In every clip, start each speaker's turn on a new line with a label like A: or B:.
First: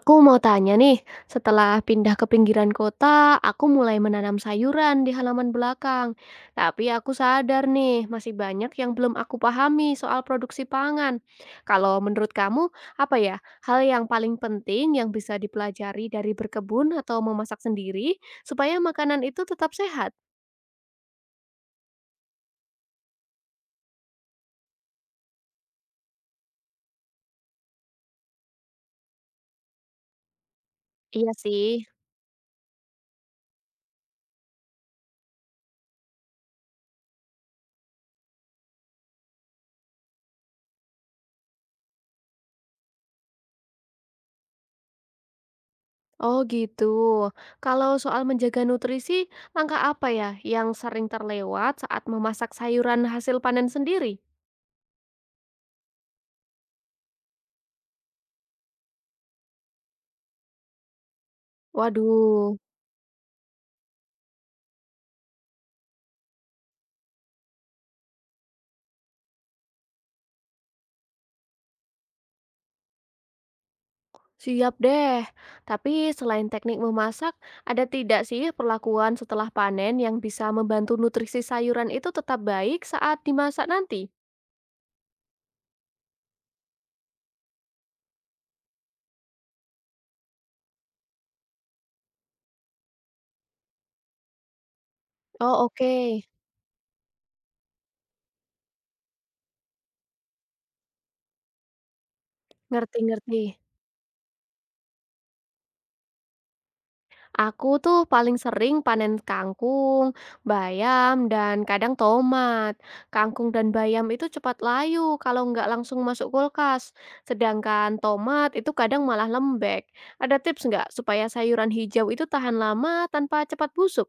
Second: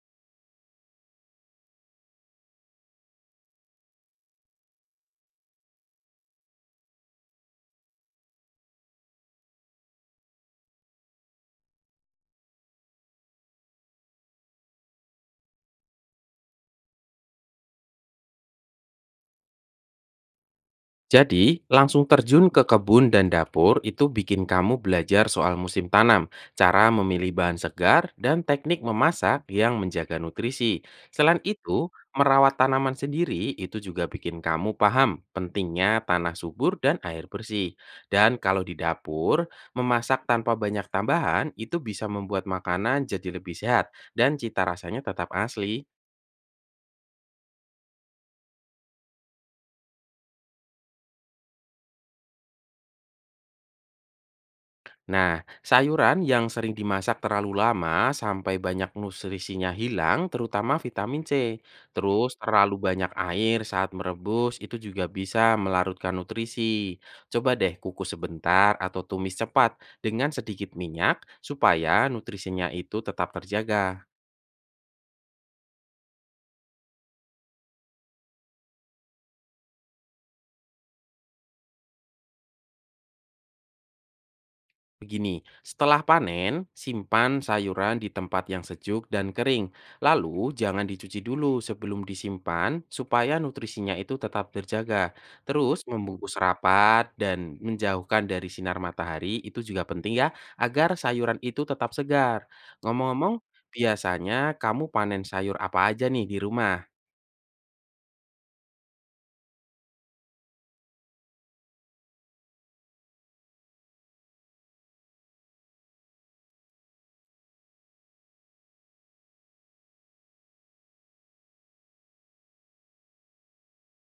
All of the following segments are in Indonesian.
A: Aku mau tanya nih, setelah pindah ke pinggiran kota, aku mulai menanam sayuran di halaman belakang. Tapi aku sadar nih, masih banyak yang belum aku pahami soal produksi pangan. Kalau menurut kamu, apa ya hal yang paling penting yang bisa dipelajari dari berkebun atau memasak sendiri supaya makanan itu tetap sehat?
B: Jadi, langsung terjun ke kebun dan dapur itu bikin kamu belajar soal musim tanam, cara memilih bahan segar, dan teknik memasak yang menjaga nutrisi.
A: Iya
B: Selain
A: sih.
B: itu, merawat tanaman sendiri itu juga bikin kamu paham pentingnya tanah subur dan air bersih. Dan kalau di dapur, memasak tanpa banyak tambahan itu bisa membuat makanan jadi lebih sehat dan cita rasanya tetap asli.
A: Oh gitu. Kalau soal menjaga nutrisi, langkah apa ya yang sering terlewat saat memasak sayuran hasil panen sendiri?
B: Nah, sayuran yang sering dimasak terlalu lama sampai banyak nutrisinya hilang, terutama vitamin C. Terus
A: Waduh,
B: terlalu banyak air saat merebus itu juga bisa melarutkan nutrisi. Coba deh kukus sebentar atau tumis cepat dengan sedikit minyak supaya nutrisinya itu tetap terjaga.
A: siap deh. Tapi selain teknik memasak, ada tidak sih perlakuan setelah panen yang bisa membantu nutrisi sayuran itu tetap baik saat dimasak nanti?
B: Begini, setelah panen, simpan sayuran di tempat yang sejuk dan kering. Lalu, jangan dicuci dulu sebelum disimpan supaya nutrisinya itu tetap terjaga.
A: Oh,
B: Terus,
A: oke.
B: membungkus rapat dan menjauhkan dari sinar matahari itu juga penting ya, agar sayuran itu tetap segar.
A: Ngerti-ngerti.
B: Ngomong-ngomong, biasanya kamu panen sayur apa aja nih di rumah?
A: Aku tuh paling sering panen kangkung, bayam, dan kadang tomat. Kangkung dan bayam itu cepat layu kalau nggak langsung masuk kulkas. Sedangkan tomat itu kadang malah lembek. Ada tips nggak supaya sayuran hijau itu tahan lama tanpa cepat busuk?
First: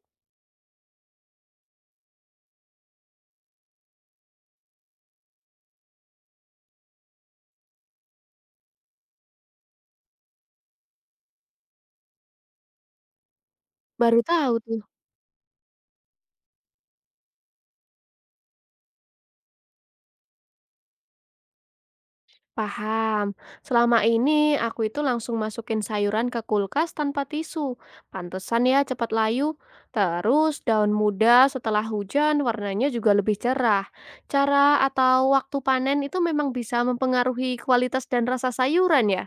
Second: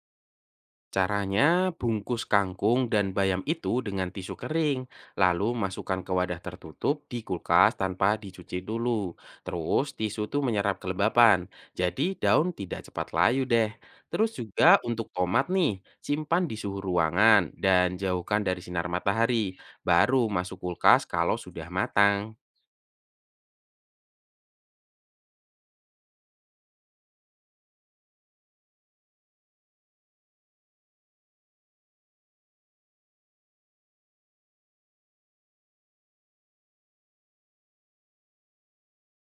B: Caranya, bungkus kangkung dan bayam itu dengan tisu kering, lalu masukkan ke wadah tertutup di kulkas tanpa dicuci dulu. Terus tisu tuh menyerap kelembapan, jadi daun tidak cepat layu deh.
A: Baru
B: Terus
A: tahu
B: juga
A: tuh.
B: untuk tomat nih, simpan di suhu ruangan dan jauhkan dari sinar matahari. Baru masuk kulkas kalau sudah matang.
A: Paham. Selama ini aku itu langsung masukin sayuran ke kulkas tanpa tisu. Pantesan ya cepat layu. Terus daun muda setelah hujan warnanya juga lebih cerah. Cara atau waktu panen itu memang bisa mempengaruhi kualitas dan rasa sayuran ya?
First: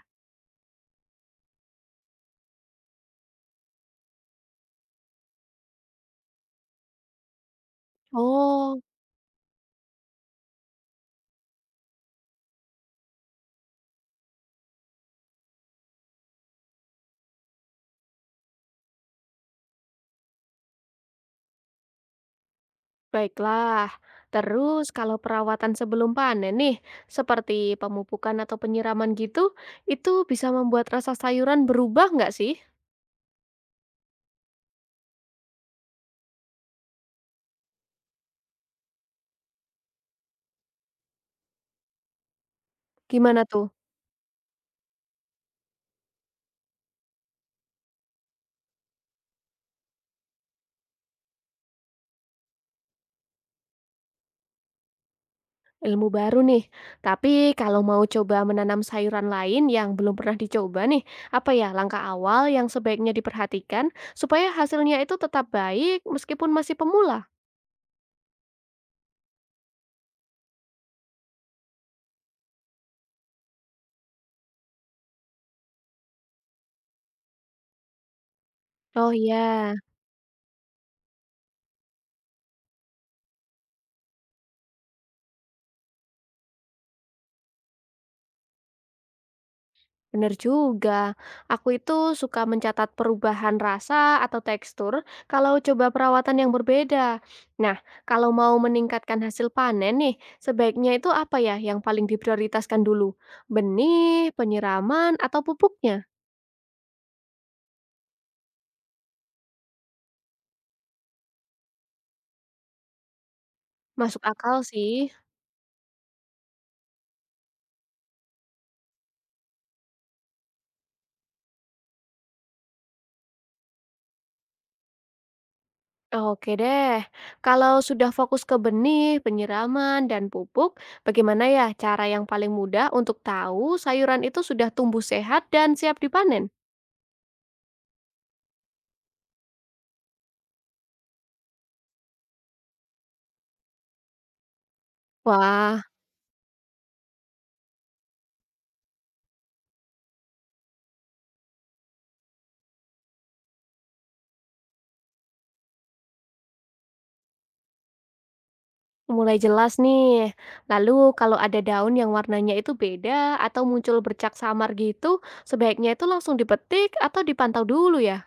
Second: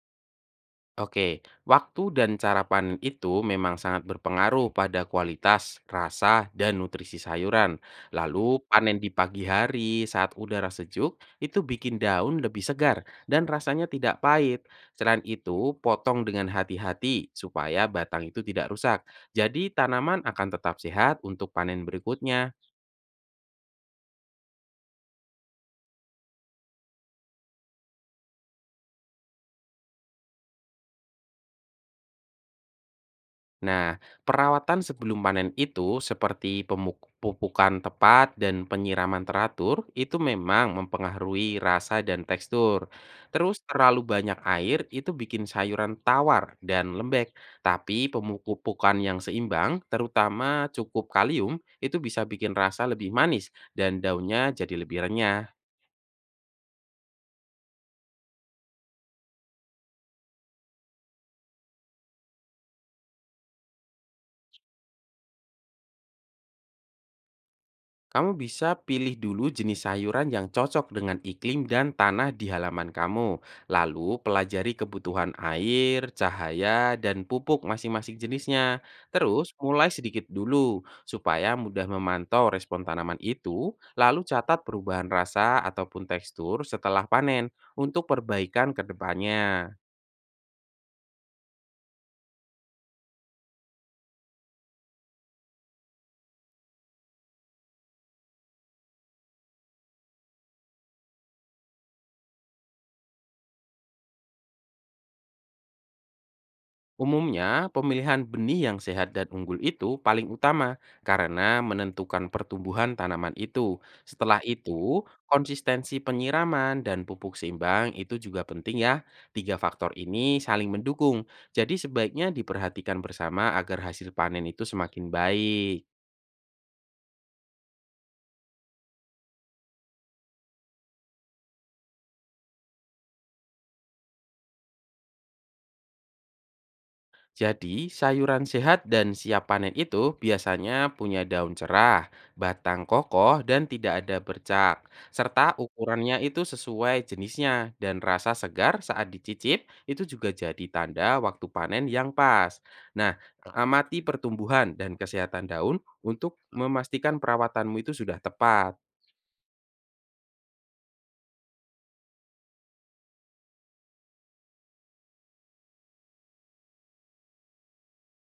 B: Oke, waktu dan cara panen itu memang sangat berpengaruh pada kualitas, rasa, dan nutrisi sayuran. Lalu,
A: Oh,
B: panen di pagi hari saat udara sejuk itu bikin daun lebih segar dan rasanya tidak pahit. Selain itu, potong dengan hati-hati supaya batang itu tidak rusak. Jadi, tanaman akan tetap sehat untuk panen berikutnya.
A: baiklah. Terus kalau perawatan sebelum panen nih, seperti pemupukan atau penyiraman gitu, itu bisa membuat rasa sayuran berubah nggak sih?
B: Nah, perawatan sebelum panen itu seperti pupukan tepat dan penyiraman teratur itu memang mempengaruhi rasa dan tekstur.
A: Gimana
B: Terus
A: tuh?
B: terlalu banyak air itu bikin sayuran tawar dan lembek. Tapi pemupukan yang seimbang, terutama cukup kalium, itu bisa bikin rasa lebih manis dan daunnya jadi lebih renyah.
A: Ilmu baru nih. Tapi kalau mau coba menanam sayuran lain yang belum pernah dicoba nih, apa ya langkah awal yang sebaiknya diperhatikan supaya hasilnya itu tetap baik meskipun masih pemula?
B: Kamu bisa pilih dulu jenis sayuran yang cocok dengan iklim dan tanah di halaman kamu. Lalu pelajari kebutuhan air, cahaya, dan pupuk masing-masing jenisnya.
A: Oh
B: Terus
A: iya,
B: mulai sedikit dulu supaya mudah memantau respon tanaman itu, lalu catat perubahan rasa ataupun tekstur setelah panen untuk perbaikan ke depannya.
A: bener juga. Aku itu suka mencatat perubahan rasa atau tekstur kalau coba perawatan yang berbeda. Nah, kalau mau meningkatkan hasil panen nih, sebaiknya itu apa ya yang paling diprioritaskan dulu? Benih, penyiraman, atau pupuknya?
B: Umumnya, pemilihan benih yang sehat dan unggul itu paling utama karena menentukan pertumbuhan tanaman itu.
A: Masuk
B: Setelah
A: akal
B: itu,
A: sih.
B: konsistensi penyiraman dan pupuk seimbang itu juga penting ya. Tiga faktor ini saling mendukung. Jadi sebaiknya diperhatikan bersama agar hasil panen itu semakin baik.
A: Oke deh. Kalau sudah fokus ke benih, penyiraman, dan pupuk, bagaimana ya cara yang paling mudah untuk tahu sayuran itu sudah tumbuh sehat dan siap dipanen?
B: Jadi, sayuran sehat dan siap panen itu biasanya punya daun cerah, batang kokoh, dan tidak ada bercak. Serta
A: Wah,
B: ukurannya itu sesuai jenisnya dan rasa segar saat dicicip itu juga jadi tanda waktu panen yang pas. Nah, amati pertumbuhan dan kesehatan daun untuk memastikan perawatanmu itu sudah tepat.
A: mulai jelas nih. Lalu kalau ada daun yang warnanya itu beda atau muncul bercak samar gitu, sebaiknya itu langsung dipetik atau dipantau dulu ya.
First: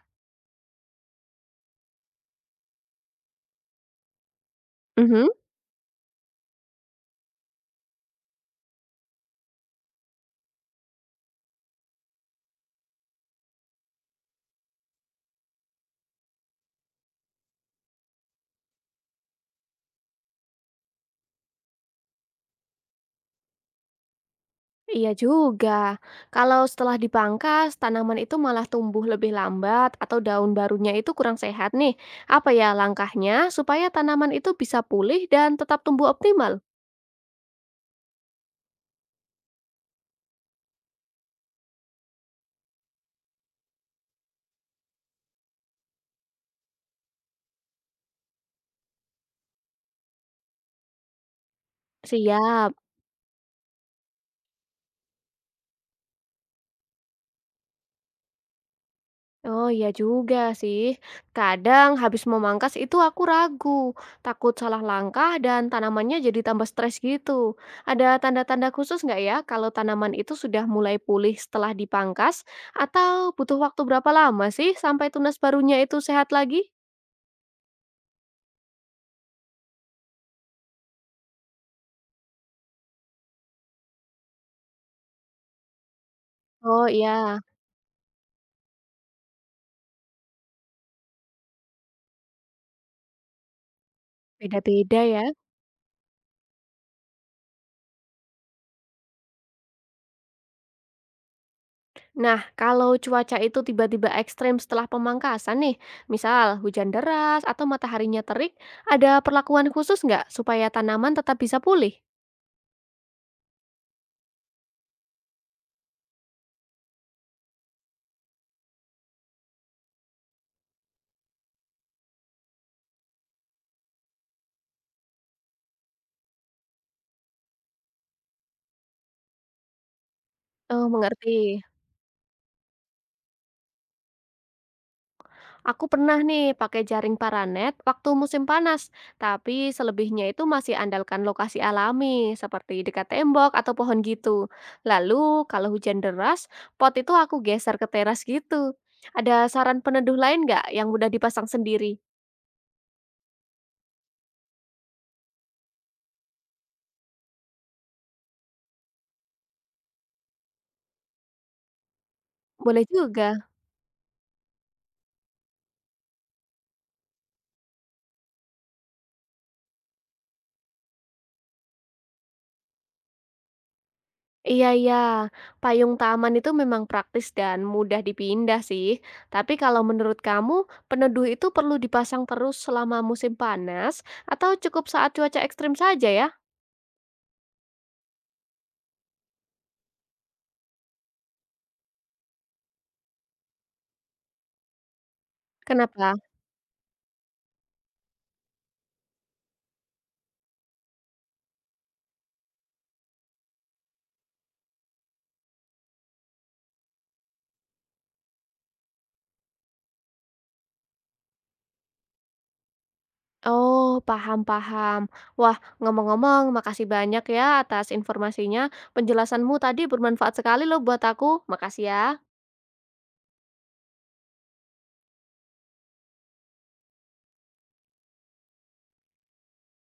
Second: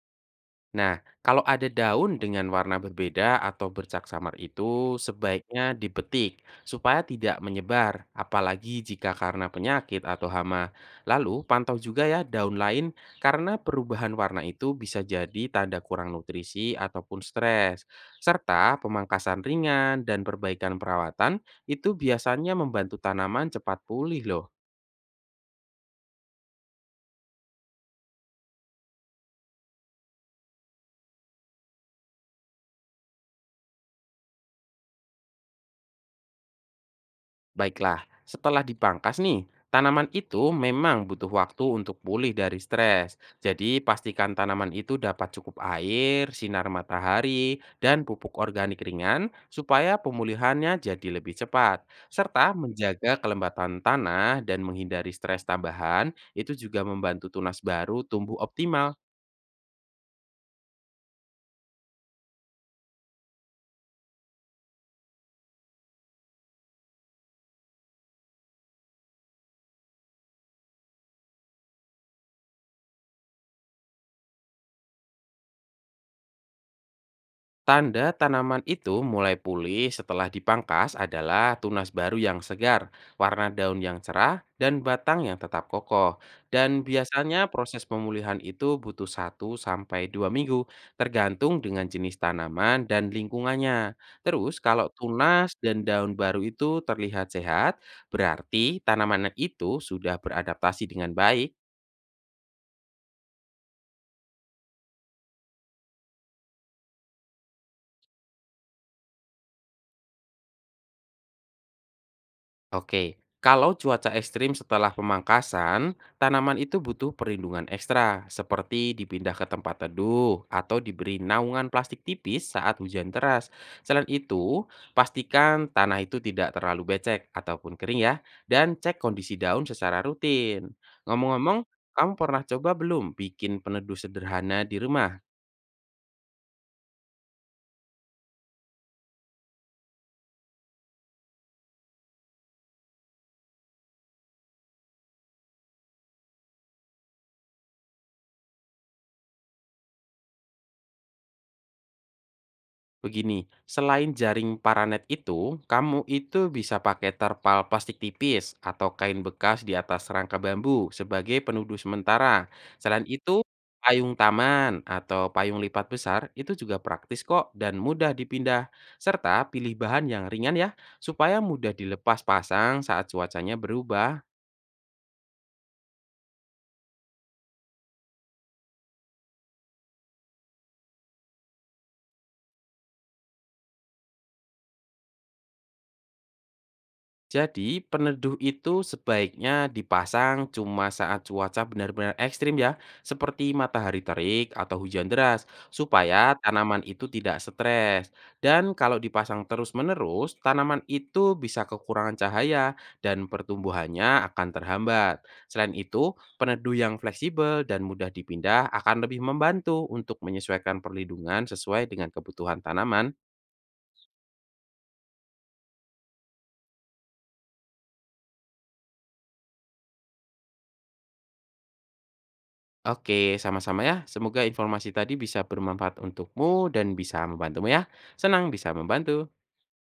B: Nah, kalau ada daun dengan warna berbeda atau bercak samar itu
A: Mhm.
B: sebaiknya dipetik supaya tidak menyebar, apalagi jika karena penyakit atau hama. Lalu, pantau juga ya daun lain karena perubahan warna itu bisa jadi tanda kurang nutrisi ataupun stres. Serta pemangkasan ringan dan perbaikan perawatan itu biasanya membantu tanaman cepat pulih loh.
A: Iya juga. Kalau setelah dipangkas, tanaman itu malah tumbuh lebih lambat atau daun barunya itu kurang sehat nih. Apa ya langkahnya supaya tanaman itu bisa pulih dan tetap tumbuh optimal?
B: Baiklah, setelah dipangkas nih, tanaman itu memang butuh waktu untuk pulih dari stres. Jadi pastikan tanaman itu dapat cukup air, sinar matahari, dan pupuk organik ringan supaya pemulihannya jadi lebih cepat. Serta
A: Siap.
B: menjaga kelembatan tanah dan menghindari stres tambahan itu juga membantu tunas baru tumbuh optimal.
A: Oh iya juga sih. Kadang habis memangkas itu aku ragu, takut salah langkah dan tanamannya jadi tambah stres gitu. Ada tanda-tanda khusus nggak ya kalau tanaman itu sudah mulai pulih setelah dipangkas atau butuh waktu berapa lama sih sampai tunas barunya itu sehat lagi?
B: Tanda tanaman itu mulai pulih setelah dipangkas adalah tunas baru yang segar, warna daun yang cerah, dan batang yang tetap kokoh. Dan
A: Oh iya,
B: biasanya proses pemulihan itu butuh 1 sampai 2 minggu, tergantung dengan jenis tanaman dan lingkungannya. Terus kalau
A: beda-beda ya.
B: tunas dan daun baru itu terlihat sehat, berarti tanaman itu sudah beradaptasi dengan baik.
A: Nah, kalau cuaca itu tiba-tiba ekstrim setelah pemangkasan nih, misal hujan deras atau mataharinya terik, ada perlakuan khusus nggak supaya tanaman tetap bisa pulih?
B: Oke, kalau cuaca ekstrim setelah pemangkasan, tanaman itu butuh perlindungan ekstra, seperti dipindah ke tempat teduh atau diberi naungan plastik tipis saat hujan deras. Selain itu, pastikan tanah itu tidak terlalu becek ataupun kering ya, dan cek kondisi daun secara rutin.
A: Oh, mengerti.
B: Ngomong-ngomong, kamu pernah coba belum bikin peneduh sederhana di rumah?
A: Aku pernah nih pakai jaring paranet waktu musim panas, tapi selebihnya itu masih andalkan lokasi alami seperti dekat tembok atau pohon gitu. Lalu kalau hujan deras, pot itu aku geser ke teras gitu. Ada saran peneduh lain nggak yang mudah dipasang sendiri?
B: Begini, selain jaring paranet itu, kamu itu bisa pakai terpal plastik tipis atau kain bekas di atas rangka bambu sebagai penuduh sementara.
A: Boleh
B: Selain
A: juga.
B: itu, payung taman atau payung lipat besar itu juga praktis kok dan mudah dipindah. Serta pilih bahan yang ringan ya, supaya mudah dilepas pasang saat cuacanya berubah.
A: Iya iya, payung taman itu memang praktis dan mudah dipindah sih. Tapi kalau menurut kamu, peneduh itu perlu dipasang terus selama musim panas atau cukup saat cuaca ekstrim saja ya?
B: Jadi, peneduh itu sebaiknya dipasang cuma saat cuaca benar-benar ekstrim ya, seperti matahari terik atau hujan deras,
A: Kenapa?
B: supaya tanaman itu tidak stres. Dan kalau dipasang terus-menerus, tanaman itu bisa kekurangan cahaya dan pertumbuhannya akan terhambat. Selain itu, peneduh yang fleksibel dan mudah dipindah akan lebih membantu untuk menyesuaikan perlindungan sesuai dengan kebutuhan tanaman.
A: Oh, paham-paham. Wah, ngomong-ngomong, makasih banyak ya atas informasinya. Penjelasanmu tadi bermanfaat sekali loh buat aku. Makasih ya.
B: Oke, sama-sama ya. Semoga informasi tadi bisa bermanfaat untukmu dan bisa membantumu ya. Senang bisa membantu.